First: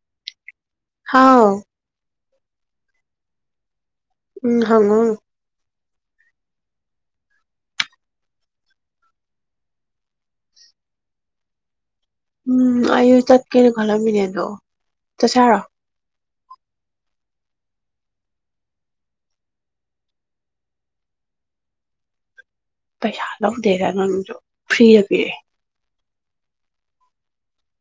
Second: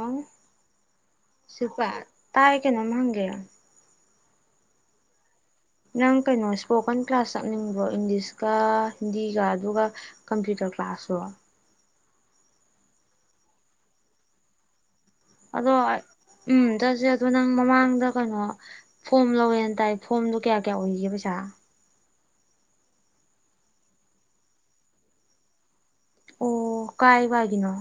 ꯑ ꯍꯥꯎ ꯇꯌꯦ ꯀꯩꯅꯣ ꯃꯒꯦ ꯎꯝ ꯍꯉ ꯅꯪ ꯀꯩꯅꯣ ꯏꯁꯄꯣꯀꯟ ꯀ꯭ꯂꯥꯁ ꯆꯠꯅꯤꯡꯕ꯭ꯔꯣ ꯏꯪꯂꯤꯁꯀ ꯍꯤꯟꯗꯤꯒ ꯑꯗꯨꯒ ꯀꯝꯄ꯭ꯌꯨꯇꯔ ꯀ꯭ꯂꯥꯁꯁꯨꯣ ꯎꯝ ꯑꯨ ꯇꯠ ꯀꯩꯅ ꯈꯔ ꯃ ꯂꯩꯗꯣ ꯑꯗꯣ ꯎꯝ ꯆꯠꯁꯦ ꯑꯗꯣ ꯅꯪ ꯃꯃꯥꯡꯗ ꯀꯩꯅꯣ ꯐꯣꯝ ꯂꯧꯋꯦꯅ ꯇꯥꯏ ꯐꯣꯝꯗꯣ ꯀꯌꯥ ꯀꯌꯥ ꯑꯣꯏꯒꯦ ꯄꯩꯁꯥ ꯄꯩꯁꯥ ꯂꯑꯣ ꯗꯦꯗ ꯅꯁꯨꯣ ꯐ꯭ꯔꯤ ꯄꯔꯦ ꯑꯣ ꯀꯥꯏ ꯋꯥꯒꯤꯅꯣ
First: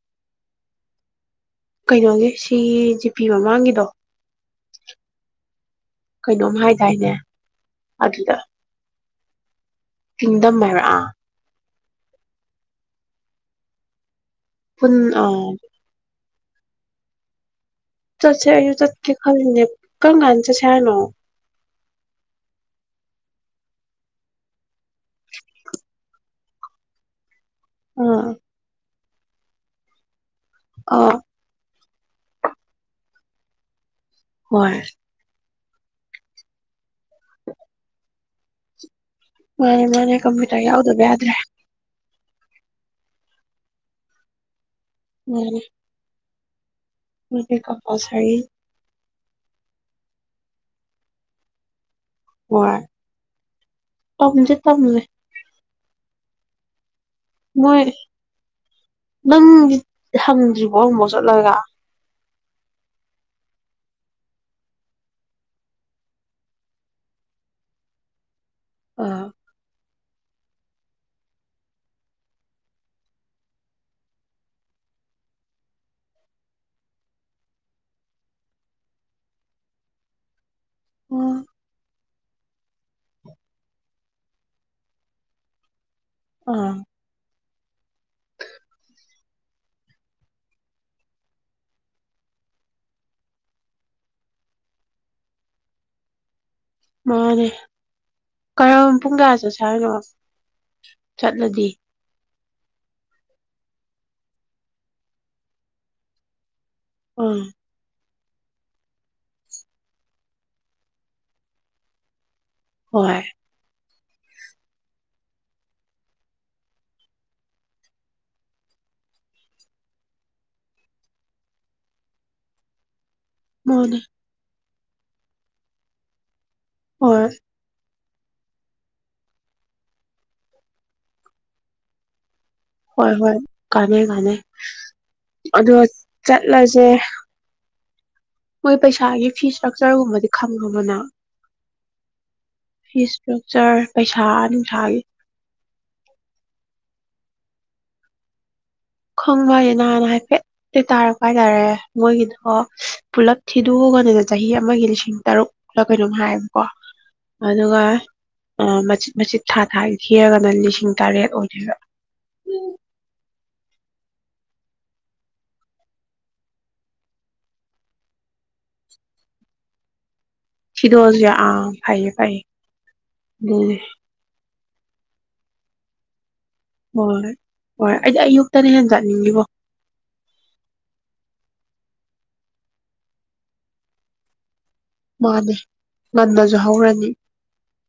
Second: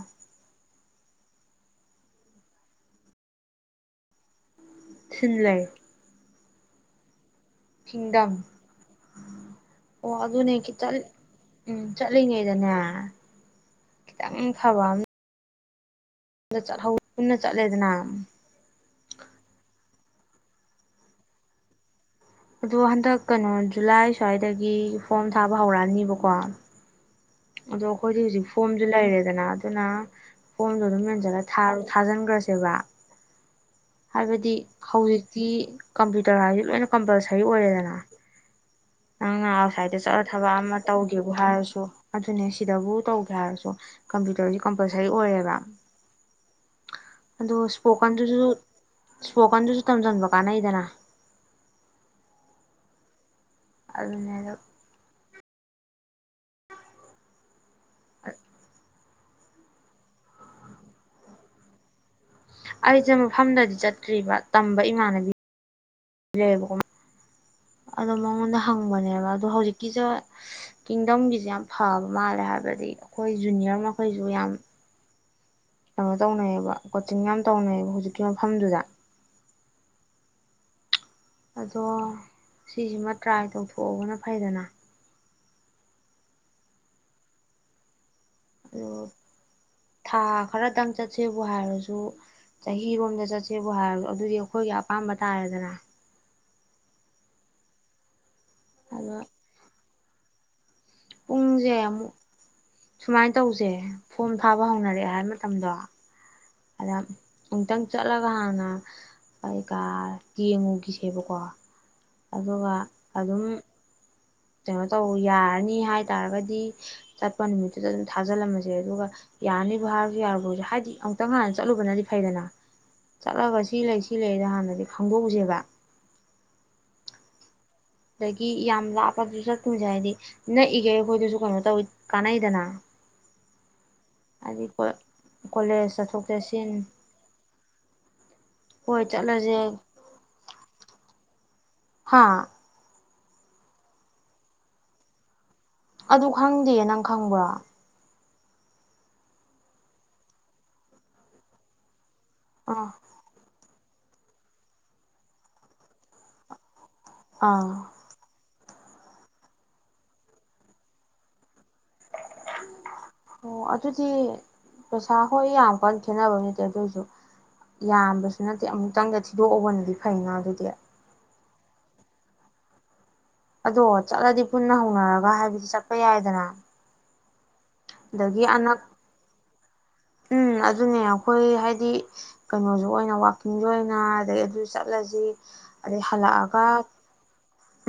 ꯀꯩꯅꯣꯒꯤ ꯁꯤꯒꯤ ꯖꯤꯄꯤ ꯃꯃꯥꯡꯒꯤꯗꯣ ꯁꯤꯟꯂꯔ ꯀꯦꯏꯅꯣꯝ ꯍꯥꯏꯗꯥꯏꯟ ꯇꯧꯕꯥ꯫ ꯀꯤꯡꯗꯝ ꯑꯣ ꯑꯗꯨꯅ ꯀꯤꯡꯗꯝ ꯀ ꯍꯥꯏꯕ꯭ꯔꯥ ꯆꯂ ꯑꯥ ꯎꯝ ꯆꯠꯂꯤꯉꯩꯗꯅꯦ ꯄꯨꯟ ꯑ ꯆ ꯍꯥꯎ ꯄꯨꯟꯅ ꯆꯥ ꯆꯠꯁꯦ ꯏꯁꯨ ꯆꯠꯀꯦ ꯈ꯭ꯂꯤꯟ꯫ ꯀꯔꯃꯀꯟ ꯆ꯭ꯁꯦ ꯍꯥꯏꯅꯣ꯫ ꯑꯗꯨ ꯍꯥꯟꯗꯛ ꯀꯦꯏꯅꯣ ꯖꯨꯂꯥꯏ ꯁ꯭ꯕꯥꯏ ꯗꯥꯒꯤ꯫ ꯐꯔꯝ ꯊꯥꯕꯥ ꯍꯨꯔꯥꯅꯤ ꯕꯥ ꯀꯣ꯫ ꯑꯗꯨ ꯑꯈꯣꯏ ꯗꯤ ꯑꯥ ꯍꯥꯑꯣꯖꯤꯛ ꯐꯔꯝ ꯁꯨ ꯂꯦꯏꯔꯦ꯫ ꯑꯗꯨꯅ ꯑꯗꯨꯅ ꯐꯔꯝ ꯗꯨ ꯑꯥꯗꯨꯝ ꯑꯥ ꯃꯦꯅꯖꯤꯅꯂꯥ ꯊꯥꯔꯣ꯫ ꯊꯥꯖꯤꯡꯒ꯭ꯔꯥꯁꯦ ꯕꯥ꯫ ꯍꯥꯏꯕꯥ ꯗꯤ ꯍꯣꯏ ꯍꯥꯑꯣꯖꯤꯛ ꯗꯤ ꯀꯝꯞꯌꯨꯇꯔ ꯍꯥꯏ ꯗꯤ ꯂꯣꯏꯅꯥ ꯀꯝꯄꯂꯁꯔꯤ ꯑꯣꯏꯔꯦ ꯗꯤ. ꯑꯦꯟ. ꯑꯦ ꯅꯪ ꯉꯍ ꯃꯥꯅꯦ ꯑꯁꯥꯏꯏꯗ ꯃꯥꯅꯦ ꯆꯠꯂ ꯊꯕꯛ ꯀꯝꯄ꯭ꯌꯨꯇꯔ ꯑꯃ ꯌꯥꯎꯗꯕ ꯇꯧꯒꯦꯕꯨ ꯌꯥꯗ꯭ꯔꯦ ꯍꯥꯏꯔꯁꯨ ꯑꯗꯨꯅꯦ ꯁꯤꯗꯕꯨ ꯇꯧꯒꯦ ꯍꯥꯏꯔꯁꯨ ꯀꯝꯄ꯭ꯌꯨꯇꯔꯁꯤ ꯀꯝꯄꯂꯁꯔꯤ ꯑꯣꯏꯔꯦ ꯕꯥ꯫ ꯔꯦ ꯀ ꯄꯁ ꯏꯁꯄꯣꯀꯅꯗꯨꯁꯨ ꯇꯝꯁꯤꯟꯕ ꯀꯥꯅꯩꯏꯗꯅꯥ ꯍꯣꯏ ꯑꯗꯣ ꯇꯝꯁꯦ ꯇꯝꯁꯦ [inaudible] ꯍꯪꯗ꯭ꯔꯤꯕꯣ ꯑꯃꯨꯛꯐꯥꯎ ꯆꯠꯂꯒ ꯑꯩꯁꯦ ꯃꯐꯝꯗꯗꯤ ꯆꯠꯇ꯭ꯔꯤꯕ ꯇꯝꯕ ꯏꯃꯥꯟꯅꯕꯤ ꯂꯩꯌꯦꯕꯀꯣ ꯑꯗꯣ ꯃꯉꯣꯟꯗ ꯍꯪꯕꯅꯦ ꯑꯥ ꯕꯥ ꯑꯗꯨ ꯍꯧꯖꯤꯛ ꯒꯤꯁꯦ ꯀꯤꯡꯗꯝꯒꯤꯁꯦ ꯌꯥꯝ ꯐꯕ ꯃꯥꯜꯂꯦ ꯍꯥꯏꯕꯗꯤ ꯑꯩꯈꯣꯏ ꯖꯨꯅꯤꯌꯔ ꯃꯈꯩꯁꯨ ꯌꯥꯝ ꯀꯩꯅꯣ ꯇꯧꯅꯩꯌꯦꯕ ꯀꯣꯆꯤꯡ ꯌꯥꯝ ꯇꯧꯅꯩꯌꯦꯕ ꯍꯧꯖꯤꯛꯀꯤ ꯃꯐꯝꯗꯨꯗ ꯑꯗꯣ ꯁꯤ ꯁꯤꯃ ꯇꯔꯌ ꯑꯥ ꯑꯗꯨ ꯊꯥ ꯈꯔꯗꯪ ꯆꯠꯁꯦꯕꯨ ꯍꯥꯏꯔꯁꯨ ꯆꯍꯤꯔꯣꯝꯗ ꯆꯠꯁꯦꯕꯨ ꯍꯥꯏꯔꯁꯨ ꯑꯗꯨꯗꯤ ꯑꯩꯈꯣꯏꯒꯤ ꯑꯄꯥꯝꯕ ꯇꯥꯔꯦꯗꯅ ꯃꯥꯅꯦ꯫ ꯀꯔꯝ ꯑꯗꯣ ꯄꯨꯡ ꯀꯥꯌꯥ ꯆꯠꯁꯦ ꯍꯥꯏꯅꯣ꯫ ꯆꯠꯂꯗꯤ ꯄꯨꯡꯁꯦ ꯑꯃꯨꯛ ꯁꯨꯃꯥꯏꯅ ꯇꯧꯁꯦ ꯐꯣꯝ ꯊꯥꯕ ꯍꯧꯅꯔꯛꯑꯦ ꯍꯥꯏ ꯃꯇꯝꯗꯣ ꯑꯗ ꯎꯝ ꯑꯃꯨꯛꯇꯪ ꯆꯠ ꯆꯠꯂꯒ ꯍꯥꯟꯅ ꯀꯩꯀꯥ ꯌꯦꯡꯉꯨꯈꯤꯁꯦꯕꯀꯣ ꯑꯗꯨꯒ ꯍꯣꯏ ꯑꯗꯨꯝ ꯀꯩꯅꯣ ꯇꯧ ꯌꯥꯔꯅꯤ ꯍꯥꯏ ꯇꯥꯔꯒꯗꯤ ꯆꯠꯄ ꯅꯨꯃꯤꯠꯇꯨꯗ ꯑꯗꯨꯝ ꯊꯥꯖꯤꯜꯂꯝꯃꯁꯦ ꯑꯗꯨꯒ ꯌꯥꯔꯅꯤꯕꯨ ꯍꯥꯏꯔꯁꯨ ꯌꯥꯔꯨꯕ꯭ꯔꯁꯨ ꯍꯥꯏꯗꯤ ꯑꯃꯨꯛꯇꯪ ꯍꯥꯟꯅ ꯆꯠꯂꯨꯕꯅꯗꯤ ꯐꯩꯗꯅ ꯆꯠꯂꯒ ꯁꯤ ꯃꯥꯅꯦ ꯂꯩ ꯁꯤ ꯂꯩꯗ ꯍꯥꯟꯅꯗꯤ ꯈꯪꯗꯣꯛꯎꯁꯦꯕ ꯍꯣꯏ ꯑꯗꯒꯤ ꯌꯥꯝ ꯂꯥꯞꯄꯗꯨꯁꯨ ꯆꯠꯇꯨꯁꯦ ꯍꯥꯏꯗꯤ ꯅꯛꯏꯒꯦ ꯑꯩꯈꯣꯏꯗꯨꯁꯨ ꯀꯩꯅꯣ ꯇꯧꯋꯤ ꯀꯥꯟꯅꯩꯗꯅ ꯍꯣꯏ ꯍꯣꯏ ꯀꯥꯟꯅꯩ ꯀꯥꯟꯅꯩ ꯍꯥꯏꯗꯤ ꯑꯗꯣ ꯀꯣꯂꯦꯖ ꯆꯠꯊꯣꯛ ꯆꯠꯁꯤꯟ ꯆꯠꯂꯁꯦ ꯃꯣꯏ ꯍꯣꯏ ꯄꯩꯁꯥꯒꯤ ꯐꯤ ꯆꯠꯂꯁꯦ ꯏꯁꯇ꯭ꯔꯛꯆꯔꯒꯨꯝꯕꯗꯤ ꯈꯪꯕ ꯑꯃꯅ ꯍꯥ ꯐ ꯇꯔꯛꯆꯔ ꯄꯩꯁꯥ ꯅꯨꯡꯁꯥꯒꯤ ꯑꯗꯨ ꯈꯪꯗꯦ ꯅꯪ ꯈꯪꯕ꯭ꯔꯣ ꯈꯪꯕ ꯍꯥꯏꯁꯦ ꯅꯍꯥꯟ ꯍꯥꯏꯐꯦꯠꯇꯤ ꯇꯥꯔꯛꯄ ꯍꯥꯏꯇꯥꯔꯦ ꯃꯣꯏꯒꯤꯗꯣ ꯑꯥ ꯄꯨꯂꯞ ꯊꯤꯗꯣꯛꯑꯀꯅꯦ ꯆꯍꯤ ꯑꯃꯒꯤ ꯂꯤꯁꯤꯡ ꯇꯔꯨꯛꯂ ꯀꯩꯅꯣꯝ ꯍꯥꯏꯌꯦꯕꯀꯣ ꯑꯥ ꯑꯗꯨꯒ ꯃꯆꯤꯠ ꯃꯆꯤꯠ ꯊꯥ ꯊꯥꯒꯤ ꯊꯤꯔꯒꯅ ꯂꯤꯁꯤꯡ ꯇꯔꯦꯠ ꯑꯣꯏꯔꯤꯕ ꯎꯝ ꯑꯣ ꯑꯗꯨꯗꯤ ꯄꯩꯁꯥ ꯍꯣꯏ ꯌꯥꯝ ꯀꯟꯅ ꯈꯦꯠꯅꯕ ꯅꯠꯇꯦ ꯑꯗꯨ ꯑꯣꯏꯁꯨ ꯁꯤꯗꯁꯦ ꯑ ꯐꯩꯌꯦ ꯐꯥꯏꯌꯦ ꯑꯗꯣ ꯆꯗꯤ ꯄꯨꯟꯅ ꯍꯧꯅꯔꯒ ꯍꯥꯏꯕꯗꯤ ꯆꯠꯄ ꯌꯥꯏꯗꯅ ꯍꯣꯏ ꯍꯣꯏ ꯑꯩꯗꯤ ꯑꯗꯒꯤ ꯑꯌꯨꯛꯇꯅ ꯑꯅꯛ ꯍꯦꯟ ꯆꯠꯅꯤꯡꯉꯤꯕꯣ ꯎꯝ ꯑꯗꯨꯅꯦ ꯑꯩꯈꯣꯏ ꯍꯥꯏꯗꯤ ꯀꯩꯅꯣꯁꯨ ꯑꯣꯏꯅ ꯋꯥꯛꯀꯤꯡꯁꯨ ꯑꯣꯏꯅ ꯑꯗꯒꯤ ꯑꯗꯨꯁꯨ ꯆꯠꯂꯁꯤ ꯃꯥꯅꯦ ꯑꯗꯩ ꯉꯟꯅꯁꯨ ꯍꯜꯂꯛꯑꯒ ꯍꯧꯔꯅꯤ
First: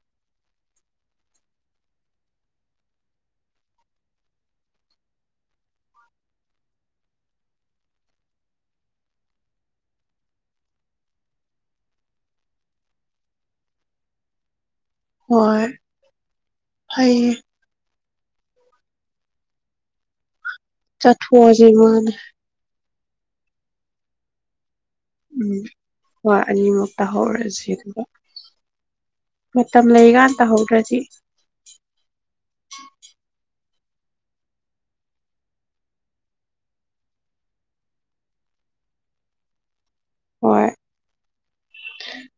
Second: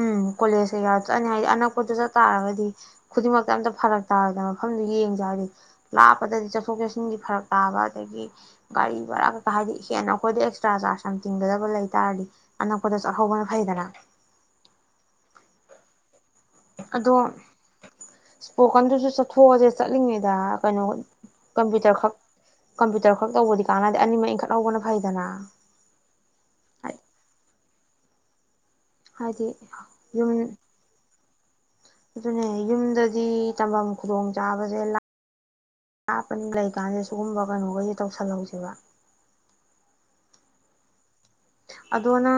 ꯎꯝ ꯀꯣꯂꯦꯖꯇ ꯌꯥꯎꯔ ꯆꯠꯂꯅꯤ ꯍꯥꯏꯗꯤ ꯑꯅꯛꯄꯗ ꯆꯠ ꯇꯥꯔꯒꯗꯤ ꯈꯨꯗꯤꯡꯃꯛꯇ ꯑꯝꯇ ꯐꯔꯛ ꯇꯥꯔꯗꯅ ꯃꯐꯝꯗꯨ ꯌꯦꯡꯁꯦ ꯍꯥꯏꯔꯗꯤ ꯂꯥꯞꯄꯗꯗꯤ ꯆꯠꯊꯣꯛ ꯆꯠꯁꯤꯟꯒꯤ ꯐꯔꯛ ꯇꯥꯕ ꯑꯗꯒꯤ ꯒꯥꯔꯤ ꯚꯔꯥ ꯀꯩꯀꯥ ꯍꯥꯏꯗꯤ ꯍꯦꯟꯅ ꯑꯩꯈꯣꯏꯗ ꯑꯦꯛꯁꯇ꯭ꯔꯥ ꯆꯥꯔꯖ ꯌꯥꯝ ꯇꯤꯡꯒꯗꯕ ꯂꯩ ꯇꯥꯔꯗꯤ ꯑꯅꯛꯄꯗ ꯆꯠꯍꯧꯕꯅ ꯐꯩꯗꯅ ꯍꯣꯏ ꯑꯗꯣ ꯐꯩꯌꯦ ꯏꯁꯄꯣꯀꯟꯗꯨꯁꯨ ꯆꯠꯊꯣꯛꯑꯁꯦ ꯆꯠꯂꯤꯉꯩꯗ ꯆꯊꯨꯁꯥꯟ ꯀꯝꯄ꯭ꯌꯨꯇ ꯈꯔ ꯇꯧꯕꯗꯤ ꯀꯥꯟꯗ ꯑꯅꯤ ꯏꯈꯠꯍꯧꯕꯅ ꯎꯝ ꯍꯣꯏ ꯑꯅꯤꯃꯨꯛꯇ ꯍꯧꯔꯁꯤ ꯗ ꯍꯥꯏꯗꯤ [inaudible] ꯃꯇꯝꯠꯇ ꯌꯨꯝ ꯂꯩꯒꯇ ꯍꯧꯗ꯭ꯔꯁꯤ ꯑꯗꯨꯅꯦ ꯌꯨꯝꯗꯗꯤ ꯆꯐꯝ ꯈꯨꯗꯣꯡ ꯆꯥꯕꯁꯦ ꯀꯥꯞꯄꯅꯤ ꯂꯩꯀꯥꯟꯁꯦ ꯁꯤꯨꯒꯨꯝꯕ ꯀꯩꯅꯣꯈꯩꯁꯦ ꯇꯧꯁꯜꯍꯧꯁꯦꯕ ꯍꯣꯏ ꯑꯗꯅ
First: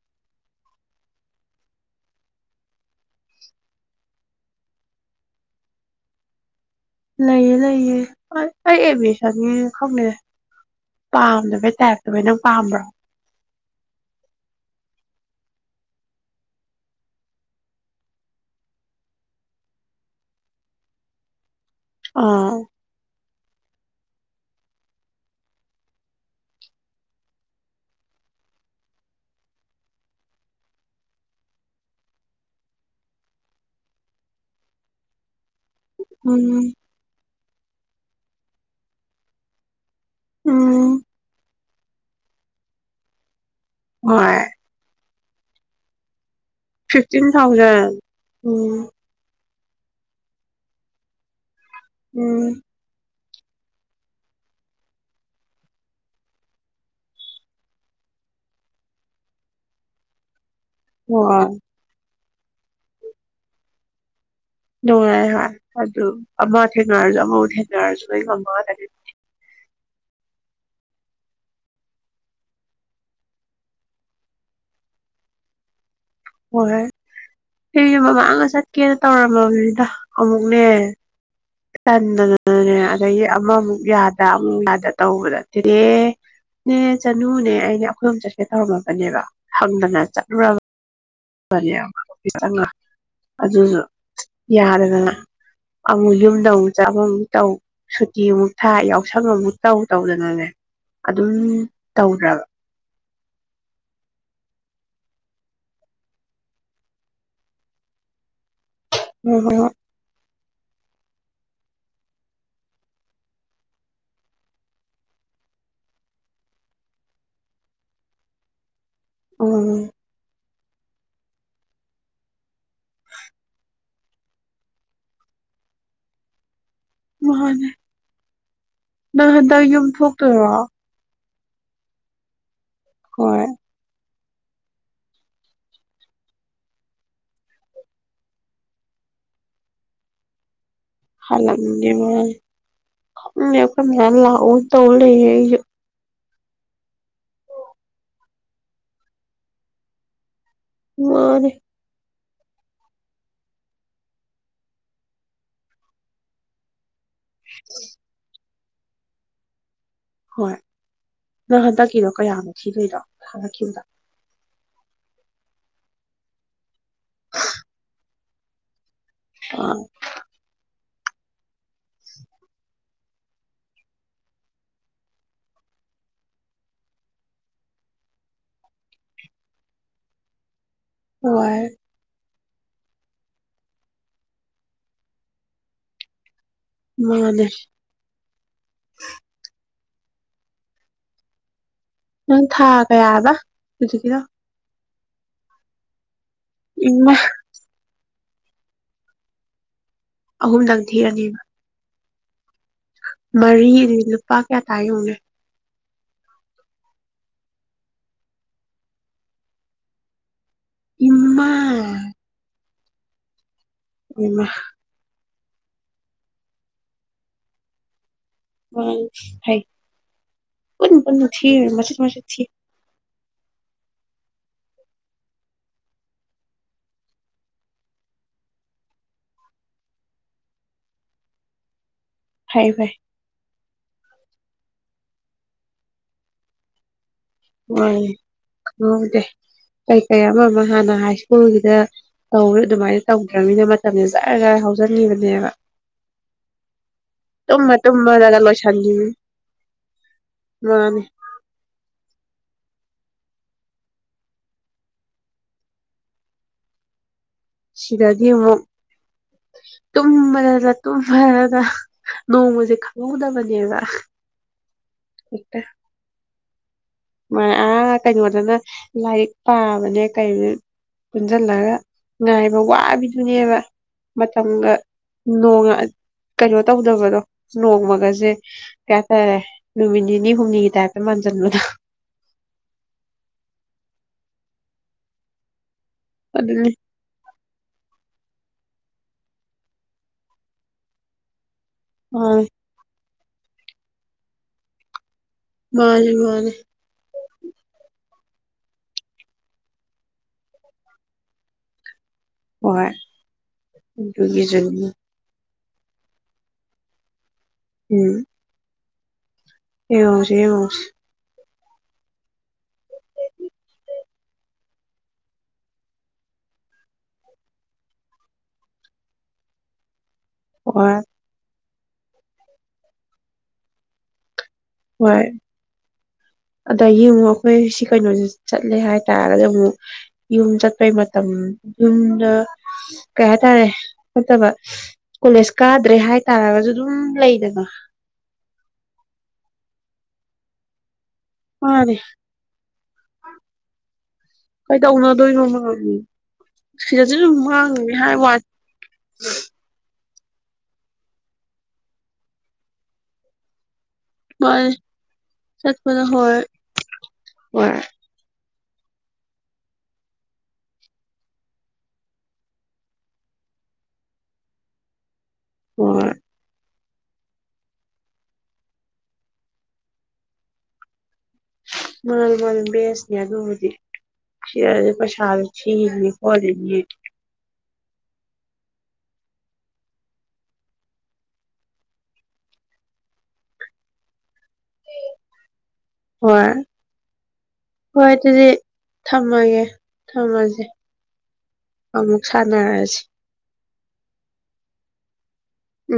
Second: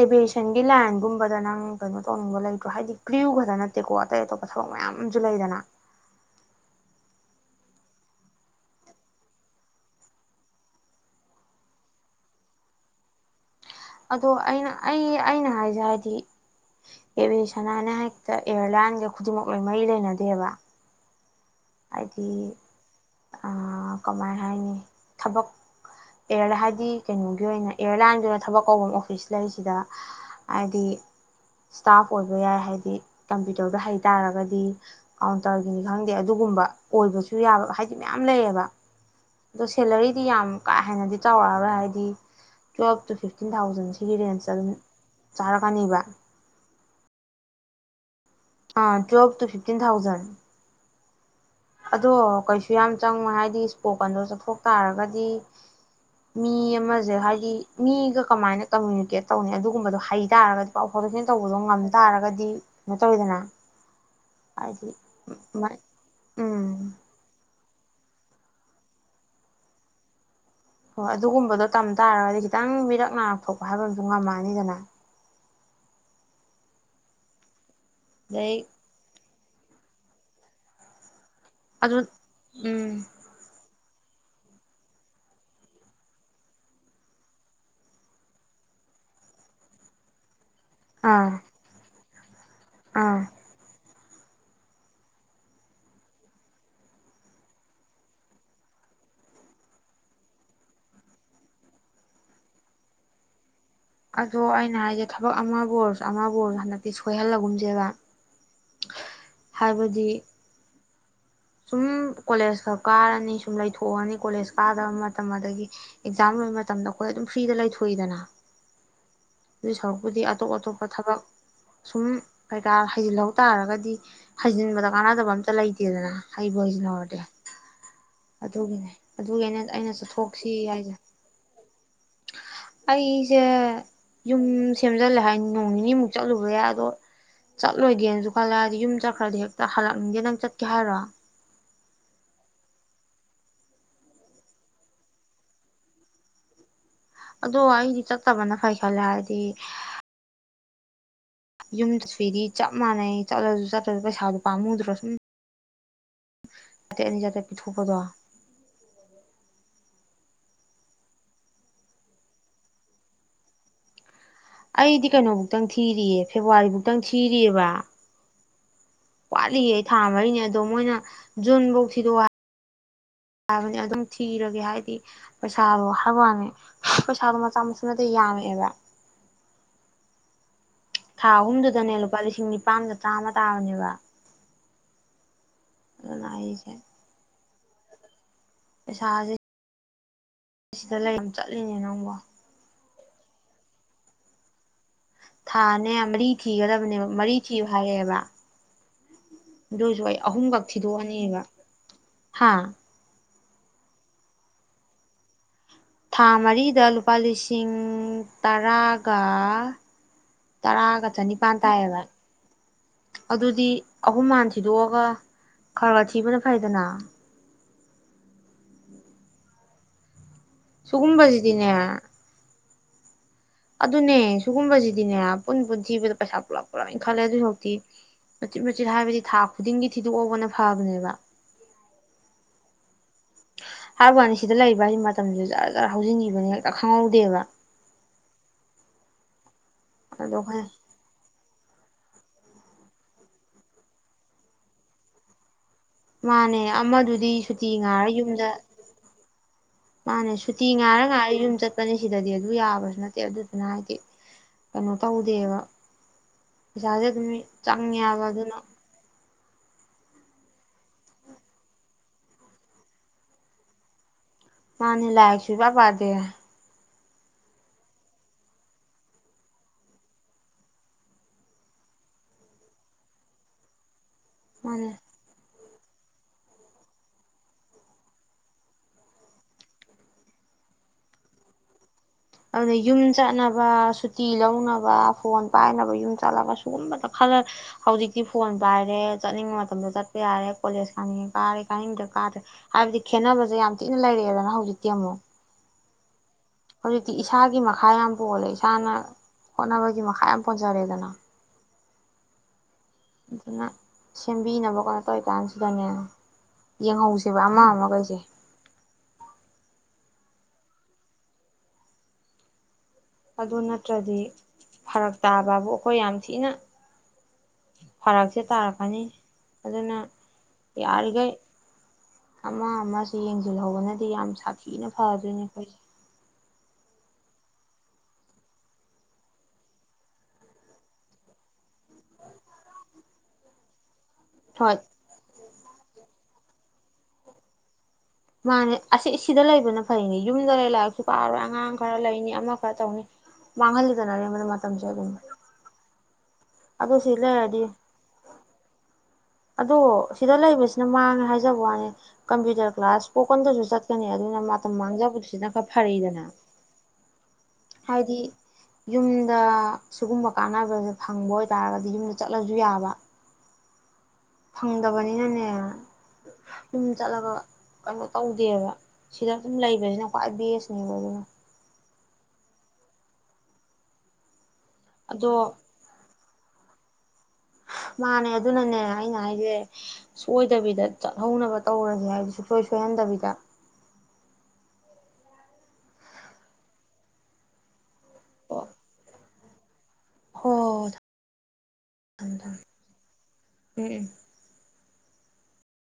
ꯑꯦꯚꯌꯦꯁꯟꯒꯤ ꯂꯥꯏꯟꯒꯨꯝꯕꯗ ꯅꯪ ꯀꯩꯅꯣ ꯇꯧꯅꯤꯡꯕ ꯂꯩꯇ꯭ꯔꯣ ꯍꯥꯏꯗꯤ ꯒ꯭ꯔꯤꯌꯨ ꯈꯛꯇ ꯅꯠꯇꯦꯀꯣ ꯑꯇꯩ ꯑꯇꯣꯞꯄ ꯊꯕꯛ ꯃꯌꯥꯝ ꯑꯃꯁꯨ ꯂꯩꯗꯅ ꯂꯩꯑ ꯂꯩꯌꯦ ꯑꯩ ꯑꯦꯠꯃꯤꯁꯟꯒꯤ ꯈꯪꯗ ꯄꯥꯝꯗꯕꯩ ꯇꯥꯏꯞꯇꯕꯩ ꯅꯪ ꯄꯥꯝꯕ꯭ꯔꯣ ꯑꯗꯣ ꯑꯩꯅ ꯑꯩ ꯑꯩꯅ ꯍꯥꯏꯁꯦ ꯍꯥꯏꯗꯤ ꯑꯦꯚꯁꯅꯥꯅ ꯍꯦꯛꯇ ꯑꯦꯌꯥꯔꯂꯥꯏꯟꯒ ꯈꯨꯗꯤꯡꯃꯛ ꯂꯣꯏ ꯃꯔꯤ ꯂꯩꯅꯗꯦꯕ ꯍꯥꯏꯗꯤ ꯑꯥ ꯀꯃꯥꯏ ꯍꯥꯏꯅꯤ ꯊꯕꯛꯔ ꯍꯥꯏꯗꯤ ꯀꯩꯅꯣꯒꯤ ꯑꯣꯏꯅ ꯑꯦꯌꯥꯔꯂꯥꯏꯟꯒꯤ ꯑꯣꯏꯅ ꯊꯕꯛ ꯀꯧꯕ ꯑꯣꯐꯤꯁ ꯂꯩꯁꯤꯗ ꯍꯥꯏꯗꯤ ꯏꯁꯇꯥꯐ ꯑꯣꯏꯕ ꯌꯥꯏ ꯍꯥꯏꯗꯤ ꯀꯝꯄ꯭ꯌꯨꯇꯔꯗ ꯍꯩ ꯇꯥꯔꯒꯗꯤ ꯀꯥꯎꯟꯇꯔꯒꯤꯅꯤ ꯈꯪꯗꯦ ꯑꯗꯨꯒꯨꯝꯕ ꯎꯝ ꯑꯣꯏꯕꯁꯨ ꯌꯥꯕ ꯍꯥꯏ ꯁꯤ ꯃꯌꯥꯝ ꯂꯩꯌꯦꯕ ꯑꯗꯣ ꯁꯦꯂꯔꯤꯗꯤ ꯌꯥꯝ ꯀꯥ ꯎꯝ ꯍꯦꯟꯅꯗꯤ ꯇꯧꯔꯔꯣꯏ ꯍꯥꯏꯗꯤ ꯇ꯭ꯋ ꯐꯤꯐ ꯐꯤꯐꯇꯤꯟ ꯊꯥꯎꯖꯟ ꯁꯤꯒꯤ ꯍꯣꯏ ꯔꯦꯟꯖꯇ ꯑꯗꯨꯝ ꯆꯥꯔ ꯀꯥꯅꯤꯔꯤꯕ ꯐꯤꯐꯇꯤꯟ ꯊꯥꯎꯖꯟ ꯎꯝ ꯑꯥ ꯆꯕ ꯇꯨ ꯐ ꯐꯤꯐꯇꯤꯟ ꯊꯥꯎꯖꯟ ꯑꯗꯣ ꯎꯝ ꯀꯩꯁꯨ ꯌꯥꯝ ꯆꯪ ꯍꯥꯏꯗꯤ ꯏꯁꯄꯣꯀꯟꯗꯣ ꯆꯠꯊꯣꯛ ꯇꯥꯔꯒꯗꯤ ꯃꯤ ꯑꯃꯁꯦ ꯍꯥꯏꯗꯤ ꯃꯤꯒ ꯀꯃꯥꯏꯅ ꯀꯃꯨꯅꯤꯀꯦꯠ ꯇꯧꯅꯤ ꯑꯗꯨꯒꯨꯝꯕꯗꯣ ꯍꯩ ꯇꯥꯔꯒꯗꯤ ꯐꯣꯔꯦꯁꯟ ꯍꯣꯏ ꯇꯧꯕꯗꯣ ꯉꯝ ꯇꯥꯔꯒꯗꯤ ꯅꯠꯇꯇꯩꯗꯅ ꯅꯨꯡꯉꯥꯏ ꯍꯥꯏ ꯑꯗꯨ ꯑꯃ ꯎꯝ ꯊꯅꯔꯖ ꯑꯃꯕꯨ ꯊꯦ ꯂꯔꯖꯃ ꯊꯦ ꯍꯣꯏ ꯑꯗꯨꯒꯨꯝꯕꯗꯣ ꯇꯝ ꯇꯥꯔꯒꯗꯤ ꯈꯤꯇꯪ ꯃꯤꯔꯛ ꯅꯥꯔꯛꯊ ꯊꯣꯛꯄ ꯍꯥꯏꯕ ꯑꯃꯁꯁꯨ ꯉꯝꯃꯅꯤꯗꯅ ꯑꯣꯍ ꯀꯁꯨ ꯃꯃꯥꯡꯒ ꯑꯗꯩ ꯆꯠꯀꯦꯅ ꯇꯧꯔꯕ ꯃꯗ ꯑꯃꯃꯨꯛꯅꯦ ꯑꯗꯨ ꯆꯟꯗꯅꯅꯦ ꯎꯝ ꯑꯗꯒꯤ ꯑꯃꯃꯨꯛ ꯌꯥꯗ ꯑꯃꯨꯛ ꯌꯥꯗ ꯇꯧꯕꯗ ꯇꯦꯔꯦꯅꯦ ꯆꯅꯨꯅꯦ ꯑꯅꯦ ꯑꯩꯈꯣꯏ ꯑꯃꯝ ꯆꯠꯀꯦ ꯇꯧꯔꯝꯃꯕꯅꯦꯕ ꯍꯪꯗꯅ ꯆꯠꯂꯨꯔꯕ ꯑꯥ ꯐꯔꯤ ꯅ ꯑꯥ ꯑꯗꯨ ꯌꯥꯗꯗꯅ ꯑꯃꯨꯛ ꯌꯨꯝꯗ ꯑꯃꯨꯛ ꯆꯥꯕ ꯑꯃꯨꯛ ꯇꯧ ꯁꯨꯇꯤ ꯑꯃꯨꯛ ꯊꯥ ꯌꯥꯎꯁꯪ ꯑꯃꯨꯛ ꯇꯧ ꯇꯧꯗꯅꯅꯦ ꯑꯗꯨꯝ ꯇꯧꯗ꯭ꯔꯕ ꯑꯗꯣ ꯑꯩꯅ ꯍꯥꯏꯁꯦ ꯊꯕꯛ ꯑꯃꯕꯨ ꯑꯣꯏꯔꯁꯨ ꯑꯃꯕꯨ ꯑꯣꯏꯔꯁꯨ ꯍꯟꯗꯛꯇꯤ ꯁꯣꯏꯍꯜꯂꯒꯨꯝꯁꯦꯕ ꯍꯥꯏꯕꯗꯤ ꯁꯨꯝ ꯀꯣꯂꯦꯖꯀ ꯀꯥꯔꯅꯤ ꯁꯨꯝ ꯂꯩꯊꯣꯛꯑꯅꯤ ꯀꯣꯂꯦꯖ ꯀꯥꯗꯕ ꯃꯇꯝ ꯑꯗꯒꯤ ꯑꯦꯛꯖꯥꯝ ꯂꯣꯏꯕ ꯃꯇꯝꯗ ꯑꯩꯈꯣꯏ ꯑꯗꯨꯝ ꯐ꯭ꯔꯤꯗ ꯂꯩꯊꯣꯛꯏꯗꯅ ꯑꯗꯨ ꯎꯝ ꯁꯥꯎꯛꯄꯗꯤ ꯑꯇꯣꯛ ꯑꯇꯣꯛ ꯊꯕꯛ ꯁꯨꯝ ꯀꯩꯀꯥ ꯍꯩꯖꯤꯜꯍꯧ ꯇꯥꯔꯒꯗꯤ ꯍꯩꯖꯤꯟꯕꯗ ꯀꯥꯟꯅꯗꯕ ꯑꯝꯇ ꯂꯩꯇꯦꯗꯅ ꯍꯥꯏ ꯣꯏꯁ ꯂꯗ ꯃꯥꯅꯦ ꯑꯗꯨꯒꯤꯅꯦ ꯅꯪ ꯑꯗꯨꯒꯤꯅꯦ ꯍꯟꯗꯛ ꯌꯨꯝ ꯑꯩꯅ ꯆꯠꯊꯣꯛꯁꯤ ꯊꯣꯛꯇꯣꯏꯔꯣ ꯍꯥꯏꯁꯦ ꯑꯩꯁꯦ ꯍꯣꯏ ꯌꯨꯝ ꯁꯦꯝꯖꯤꯜꯂꯦ ꯍꯥꯏ ꯅꯣꯡ ꯅꯤꯅꯤꯃꯨꯛ ꯆꯠꯂꯨꯕ ꯌꯥꯏ ꯑꯗꯣ ꯆꯠꯂꯣꯏꯒꯦꯅꯁꯨ ꯈꯜꯂꯦꯗꯤ ꯌꯨꯝ ꯆꯠꯈ꯭ꯔꯗꯤ ꯍꯦꯛꯇ ꯍꯜꯂꯛꯅꯤꯡꯗꯦ ꯅꯪ ꯆꯠ ꯔ ꯃꯂ ꯇ ꯑꯗꯣ ꯑꯩꯗꯤ ꯆꯠꯇꯕꯅ ꯐꯩ ꯈꯜꯂꯦ ꯍꯥꯏꯗꯤ ꯃꯥꯔ ꯐꯦꯗꯤ ꯆꯞ ꯃꯥꯟꯅꯩ ꯆꯠꯂꯁꯨ ꯆꯠꯇꯂꯁꯨ ꯄꯩꯁꯥꯗꯨꯣ ꯄꯥꯝꯃꯨꯗ꯭ꯔꯣ ꯁꯨꯝ ꯑꯥꯇꯠ ꯑꯅꯤꯖꯥꯇꯦ ꯄꯤꯊꯣꯛꯄꯗꯣ [unintelligible] ꯍꯣꯏ ꯅꯪ ꯍꯟꯗꯛꯀꯤꯗꯣ ꯀꯌꯥꯃꯨꯛ ꯊꯤꯗꯣꯏꯅꯣ ꯍꯥꯏꯪꯉꯛꯈꯤꯕꯗ ꯑꯩꯗꯤ ꯀꯩꯅꯣꯕꯨꯧꯛꯇꯪ ꯊꯤꯔꯤꯌꯦ ꯐꯦꯕꯋꯥꯔꯤ ꯐꯧ ꯈꯤꯇꯪ ꯊꯤꯔꯤꯑꯕ ꯋꯥꯠꯂꯤꯌꯦ ꯑꯩ ꯊꯥ ꯃꯔꯤꯅꯦ ꯑꯗꯣ ꯃꯣꯏꯅ ꯌꯣꯟꯕꯨ ꯄꯨꯁꯤꯗ ꯌꯥꯕꯅꯤ ꯑꯗꯨꯝ ꯊꯤꯔꯒꯦ ꯍꯥꯏꯕꯗꯤ ꯄꯩꯁꯥꯗꯣ ꯍꯥꯏꯕ ꯋꯥꯅꯤ ꯄꯩꯁꯥꯗꯣ ꯃꯆꯥ ꯃꯁꯨꯅꯠꯇ ꯌꯥꯝꯃꯛꯑꯦꯕ ꯊꯥ ꯍꯣꯏ ꯑꯍꯨꯝꯗꯨꯗꯅꯦ ꯂꯨꯄꯥ ꯂꯤꯁꯤꯡ ꯅꯤ ꯑꯄꯥꯝꯗ ꯆꯥ ꯑꯃ ꯇꯥꯕꯅꯦꯕ [unintelligible] ꯃꯥꯅꯦ ꯄꯩꯁꯥꯥꯁꯦ ꯁꯤꯗ ꯂꯩ ꯆꯠꯂ ꯎ ꯊꯥꯛ ꯀꯌꯥ ꯌꯥꯕ ꯁꯤꯗꯤ ꯀꯗꯣ ꯊꯥꯅꯦ ꯍ ꯊꯤꯒꯗꯕꯅꯦꯕ ꯏꯃꯥ ꯃꯔꯤ ꯊꯤꯌꯨ ꯍꯥꯏꯔꯛꯑꯦꯕ ꯑꯗꯨꯏꯁꯨ ꯑꯩ ꯑꯍꯨꯝꯈꯛ ꯑꯍꯨꯝꯗꯪ ꯊꯤꯔꯅꯦꯕ ꯊꯤꯗꯣꯛꯑꯅꯦꯕ ꯍꯥꯥ ꯃꯔꯤꯗꯤ ꯂꯨꯄꯥ ꯀꯌꯥ ꯇꯥꯏꯌꯌꯨꯅꯦ ꯊꯥ ꯃꯔꯤꯗ ꯂꯨꯄꯥ ꯂꯤꯁꯤꯡ ꯇꯔꯥꯒ ꯇꯔꯥꯒ ꯏꯃꯥ ꯆꯅꯤꯄꯥꯟ ꯇꯥꯏꯌꯦꯕ ꯑꯗꯨꯗꯤ ꯑꯍꯨꯝ ꯏꯃꯥ ꯃꯥꯟ ꯊꯤꯗꯣꯛꯑꯒ ꯈꯔꯊꯤꯕꯅ ꯐꯩꯗꯅ ꯋꯥ ꯍꯥꯏ ꯄꯨ ꯄꯨꯟꯅ ꯊ ꯃꯆꯠ ꯁꯤꯒꯨꯝꯕꯁꯤꯗꯤꯅꯦ ꯃꯆꯠ ꯊ ꯑꯗꯨꯅꯦ ꯁꯤꯨꯒꯨꯝꯕꯁꯤꯗꯤꯅꯦ ꯄꯨꯟ ꯄꯨꯟ ꯊꯤꯕꯗ ꯄꯩꯁꯥ ꯄꯨꯜꯂꯞ ꯄꯨꯂꯞ ꯏꯟꯈꯠꯂꯦ ꯑꯗꯨ ꯍꯧꯖꯤꯛꯇꯤ ꯃꯆꯤꯠ ꯃꯆꯤꯠ ꯍꯥꯏꯕꯗꯤ ꯊꯥ ꯈꯨꯗꯤꯡꯒꯤ ꯊꯤꯗꯣꯛꯍꯒꯅ ꯐꯕꯅꯦꯕ ꯐꯩ ꯐꯥꯏ ꯍꯥꯏ ꯋꯥꯅꯤ ꯁꯤꯗ ꯂꯩꯕ ꯍꯥꯏꯁꯤ ꯃꯇꯝꯁꯨ ꯖꯔꯖꯔ ꯍꯧꯖꯤꯟꯈꯤꯕꯅꯤ ꯍꯦꯛꯇ ꯈꯪꯍꯧ ꯍ ꯍ ꯑꯦꯦ ꯀꯩꯀꯩ ꯑꯗꯣ ꯑꯃ ꯑꯃ ꯑꯩꯈꯣꯏ ꯍꯥꯟꯅ ꯍꯥꯏ ꯁ꯭ꯀꯨꯜꯒꯤ ꯁꯤꯗ ꯇꯧꯔ ꯑꯗꯨꯃꯥꯏꯅ ꯇꯧꯗ꯭ꯔꯅꯤꯅ ꯃꯇꯝꯁꯦ ꯆꯖꯥꯔꯒꯥꯏ ꯍꯧꯖꯤꯟꯕꯅꯦꯕ ꯃꯥꯅꯦ ꯑꯃꯗꯨꯗꯤ ꯁꯨꯇꯤ ꯉꯥꯏꯔ ꯇꯨꯝꯃꯗꯒ ꯌꯨꯝꯗ ꯂꯣꯏꯁꯤꯟꯈꯤꯕꯅꯤ ꯃꯥꯅꯦ ꯁꯨꯇꯤ ꯃꯥꯅꯦ ꯉꯥꯔ ꯉꯥꯏꯔ ꯌꯨꯝ ꯆꯠꯄꯅꯦ ꯁꯤꯗꯗꯤ ꯑꯗꯨ ꯑꯗꯨ ꯌꯥꯕꯁꯨ ꯅꯠꯇꯦ ꯑꯗꯨꯗꯨꯅ ꯍꯥꯏꯗꯤ ꯀꯩꯅꯣ ꯇꯧꯗꯦꯕ ꯄꯩꯁꯥꯁꯦ ꯑꯗꯨꯝ ꯆꯪꯉꯦꯕ ꯑꯗꯨꯅ ꯇꯨꯝꯃꯅ ꯇꯨꯝꯃꯅ ꯅꯣꯡꯃꯁꯦ ꯈꯪꯍꯧꯗꯕꯅꯦꯕ ꯃꯥꯅꯤ ꯂꯑꯁꯨ ꯍꯦꯛꯇ ꯄꯕꯥꯗꯦ ꯑꯥ ꯀꯩꯅꯣꯗꯅ ꯂꯥꯏꯔꯤꯛ ꯄꯥꯕꯅꯦ ꯀ ꯄꯨꯟꯁꯤꯜꯂꯒ ꯉꯥꯏꯕ ꯋꯥꯕꯤꯗꯨꯅꯦꯕ ꯃꯇꯝꯊꯪꯒ ꯃꯥꯅꯦ ꯅꯣꯡꯉ ꯀꯩꯅꯣ ꯇꯧꯗꯕꯗꯣ ꯅꯣꯡꯃꯒꯁꯦ ꯀꯩꯇꯥꯔꯦ ꯅꯨꯃꯤꯠ ꯅꯤꯅꯤ ꯍꯨꯝꯅꯤꯒꯤ ꯇꯥꯏꯞꯇ ꯃꯥꯟꯁꯤꯟꯕꯗꯣ ꯑꯗꯨꯅ ꯌꯨꯝ ꯆꯠꯅꯕ ꯁꯨꯇꯤ ꯂꯧꯅꯕ ꯐꯣꯟ ꯄꯥꯏꯅꯕ ꯌꯨꯝ ꯆꯠꯂꯒ ꯑꯗꯨꯅꯤ ꯁꯤꯒꯨꯝꯕꯗ ꯈꯜꯂ ꯍꯧꯖꯤꯛ ꯤ ꯐꯣꯟ ꯄꯥꯏꯔꯦ ꯆꯠꯅꯤꯡꯕ ꯃꯇꯝꯗ ꯆꯠꯄ ꯌꯥꯔꯦ ꯀꯣꯂꯦꯖ ꯈꯥꯡꯅꯤꯡꯉꯦ ꯀꯥꯔꯦ ꯇꯗ ꯀꯥꯔ ꯃꯥꯅꯦ ꯍꯥꯏꯕꯗꯤ ꯈꯦꯠꯅꯕꯁꯦ ꯌꯥꯝ ꯊꯤꯅ ꯂꯩꯔꯛꯑꯦꯗꯅ ꯍꯧꯖꯤꯛꯇꯤ ꯑꯃꯨꯛ ꯃꯥꯦ ꯃꯥꯦ ꯍꯧꯖꯤꯛꯇꯤ ꯏꯁꯥꯒꯤ ꯃꯈꯥ ꯌꯥꯝ ꯄꯣꯜꯂꯦ ꯏꯁꯥꯅ ꯍꯣꯠꯅꯕꯒꯤ ꯃꯈꯥ ꯌꯥꯝ ꯄꯣꯟꯖꯔꯦꯗꯅ ꯍꯣꯏ ꯑꯗꯨꯅ ꯑꯗꯨꯒꯤꯁꯨꯅꯤ ꯁꯦꯝꯕꯤꯅꯕꯀꯣꯅ ꯇꯧꯀꯥꯟꯁꯤ ꯁꯤꯕꯥꯅꯦ ꯌꯦꯡ ꯁꯤꯕ ꯑꯃꯃ ꯑꯃꯃ ꯀꯩꯁ ꯑꯣꯁ ꯑꯗꯨ ꯅꯠꯇ꯭ꯔꯗꯤ ꯐꯔꯛ ꯇꯥꯕꯕꯨ ꯑꯩꯈꯣꯏ ꯌꯥꯝ ꯊꯤꯅ ꯐꯔꯛꯁꯦ ꯇꯥꯔꯛꯀꯅꯤ ꯑꯗꯨꯅ ꯍꯣꯏ ꯌꯥꯔꯒ ꯑꯃ ꯑꯃꯁꯨ ꯌꯦꯡꯁꯤꯜꯍꯧꯕꯅꯗꯤ ꯌꯥꯝ ꯁꯥꯐꯤ ꯊꯤꯅ ꯍꯣꯏ ꯐꯗꯣꯏꯅꯦ ꯑꯩꯈꯣꯏ ꯑꯗꯒꯤ ꯌꯦꯡ ꯑꯃꯨꯛ ꯑꯩꯈꯣꯏ ꯁꯤ ꯀꯩꯅꯣꯁꯤ ꯆꯠꯂꯦ ꯍꯥꯏꯇꯥꯔꯒꯗꯤ ꯑꯃꯨꯛ ꯌꯨꯝ ꯆꯠꯄꯩ ꯃꯇꯝ ꯌꯨꯝꯗ ꯀꯩ ꯍꯥꯏꯇꯥꯔꯦ ꯑꯠꯇꯕ ꯍꯣꯏ ꯀꯣꯂꯦꯖ ꯀꯥꯗ꯭ꯔꯦ ꯍꯥꯏꯇꯥꯔꯒꯁꯨ ꯑꯗꯨꯝ ꯂꯩꯗꯀ ꯃꯥꯅꯦ ꯑꯁꯤꯁ ꯁꯤꯗ ꯂꯩꯕꯅ ꯐꯩꯅꯦ ꯌꯨꯝꯗ ꯂꯩꯂꯛꯑꯁꯨ ꯄꯥꯔꯣꯏ ꯑꯉꯥꯡ ꯃꯥꯅꯦ ꯈꯔ ꯂꯩꯅꯤ ꯑꯃ ꯈꯔ ꯇꯧꯅꯤ ꯃꯥꯡꯍꯟꯗꯅꯔꯦꯕꯅ ꯃꯇꯝꯁꯦ ꯑꯗꯨꯝ ꯀꯩꯗꯧꯅꯗꯣꯏꯅꯣ ꯃꯥꯅꯦ ꯑꯗꯣ ꯁꯤ ꯁꯤꯗꯁꯨ ꯁꯨꯝ ꯃꯥꯡꯉꯦ ꯍꯥꯏ ꯋꯥ ꯑꯗ ꯁꯤꯗ ꯂꯩꯕꯁꯤꯅ ꯃꯥꯡꯉꯦ ꯍꯥꯏꯖꯕ ꯋꯥꯅꯤ ꯀꯝꯄ꯭ꯌꯨꯇꯔ ꯀ꯭ꯂꯥꯁ ꯄꯣꯛꯀꯟꯗꯁꯨ ꯆꯠ ꯈꯅꯦ ꯑꯗꯨꯅ ꯃꯥꯅꯦ ꯃꯇꯝ ꯃꯥꯡꯖꯕꯗꯨꯁꯤꯅ ꯈꯔ ꯆꯠꯄꯗ ꯐꯔꯛꯗꯅ ꯍꯣꯏ ꯍꯣꯏ ꯍꯥꯏꯗꯤ ꯌꯨꯝꯗ ꯁꯤꯒꯨꯝꯕ ꯀꯥꯟꯅꯕꯁꯦ ꯐꯪꯕ ꯑꯣꯏꯇꯥꯔꯒꯗꯤ ꯌꯨꯝꯗ ꯆꯠꯂꯁꯨ ꯌꯥꯕ ꯐꯪꯗꯕꯅꯤꯅꯅꯦ ꯍꯣꯏ ꯌꯨꯝ ꯆꯠꯂꯒ ꯀꯩꯅꯣ ꯇꯧꯗꯦꯕ ꯁꯤꯗ ꯑꯗꯨꯝ ꯂꯩꯕꯁꯤꯅ ꯈ꯭ꯋꯥꯏ ꯕꯦꯁꯅꯦꯕ ꯑꯗꯨꯅ ꯃꯔꯜ ꯃꯔꯜ ꯦꯁꯅꯤ ꯑꯗꯨ ꯍꯧꯗꯤ ꯁꯤ ꯑꯗꯣ ꯄꯁꯥꯗ ꯆ ꯍꯗꯦ ꯃꯥꯅꯦ ꯑꯗꯨꯅꯅꯦ ꯑꯩꯅ ꯍꯥꯏꯁꯦ ꯁꯣꯏꯗꯕꯤꯗ ꯆꯠꯍꯧꯅꯕ ꯇꯧꯔꯁꯦ ꯍꯥꯏꯗꯤꯦ ꯁꯨꯡꯁꯣꯏ ꯁꯣꯏꯍꯟꯗꯕꯤꯗ ꯍꯔ ꯍꯣꯏ ꯑꯗꯨꯗꯤ ꯍꯣꯏ ꯊ ꯃꯥꯒꯦ ꯍꯣꯏ ꯊꯝꯃꯁꯦ ꯍꯣꯏ ꯑꯃꯨꯛ ꯊꯝꯃꯦ ꯊꯝꯃꯦ ꯁꯥꯟꯅꯔꯁꯤ ꯎꯝ ꯎꯝ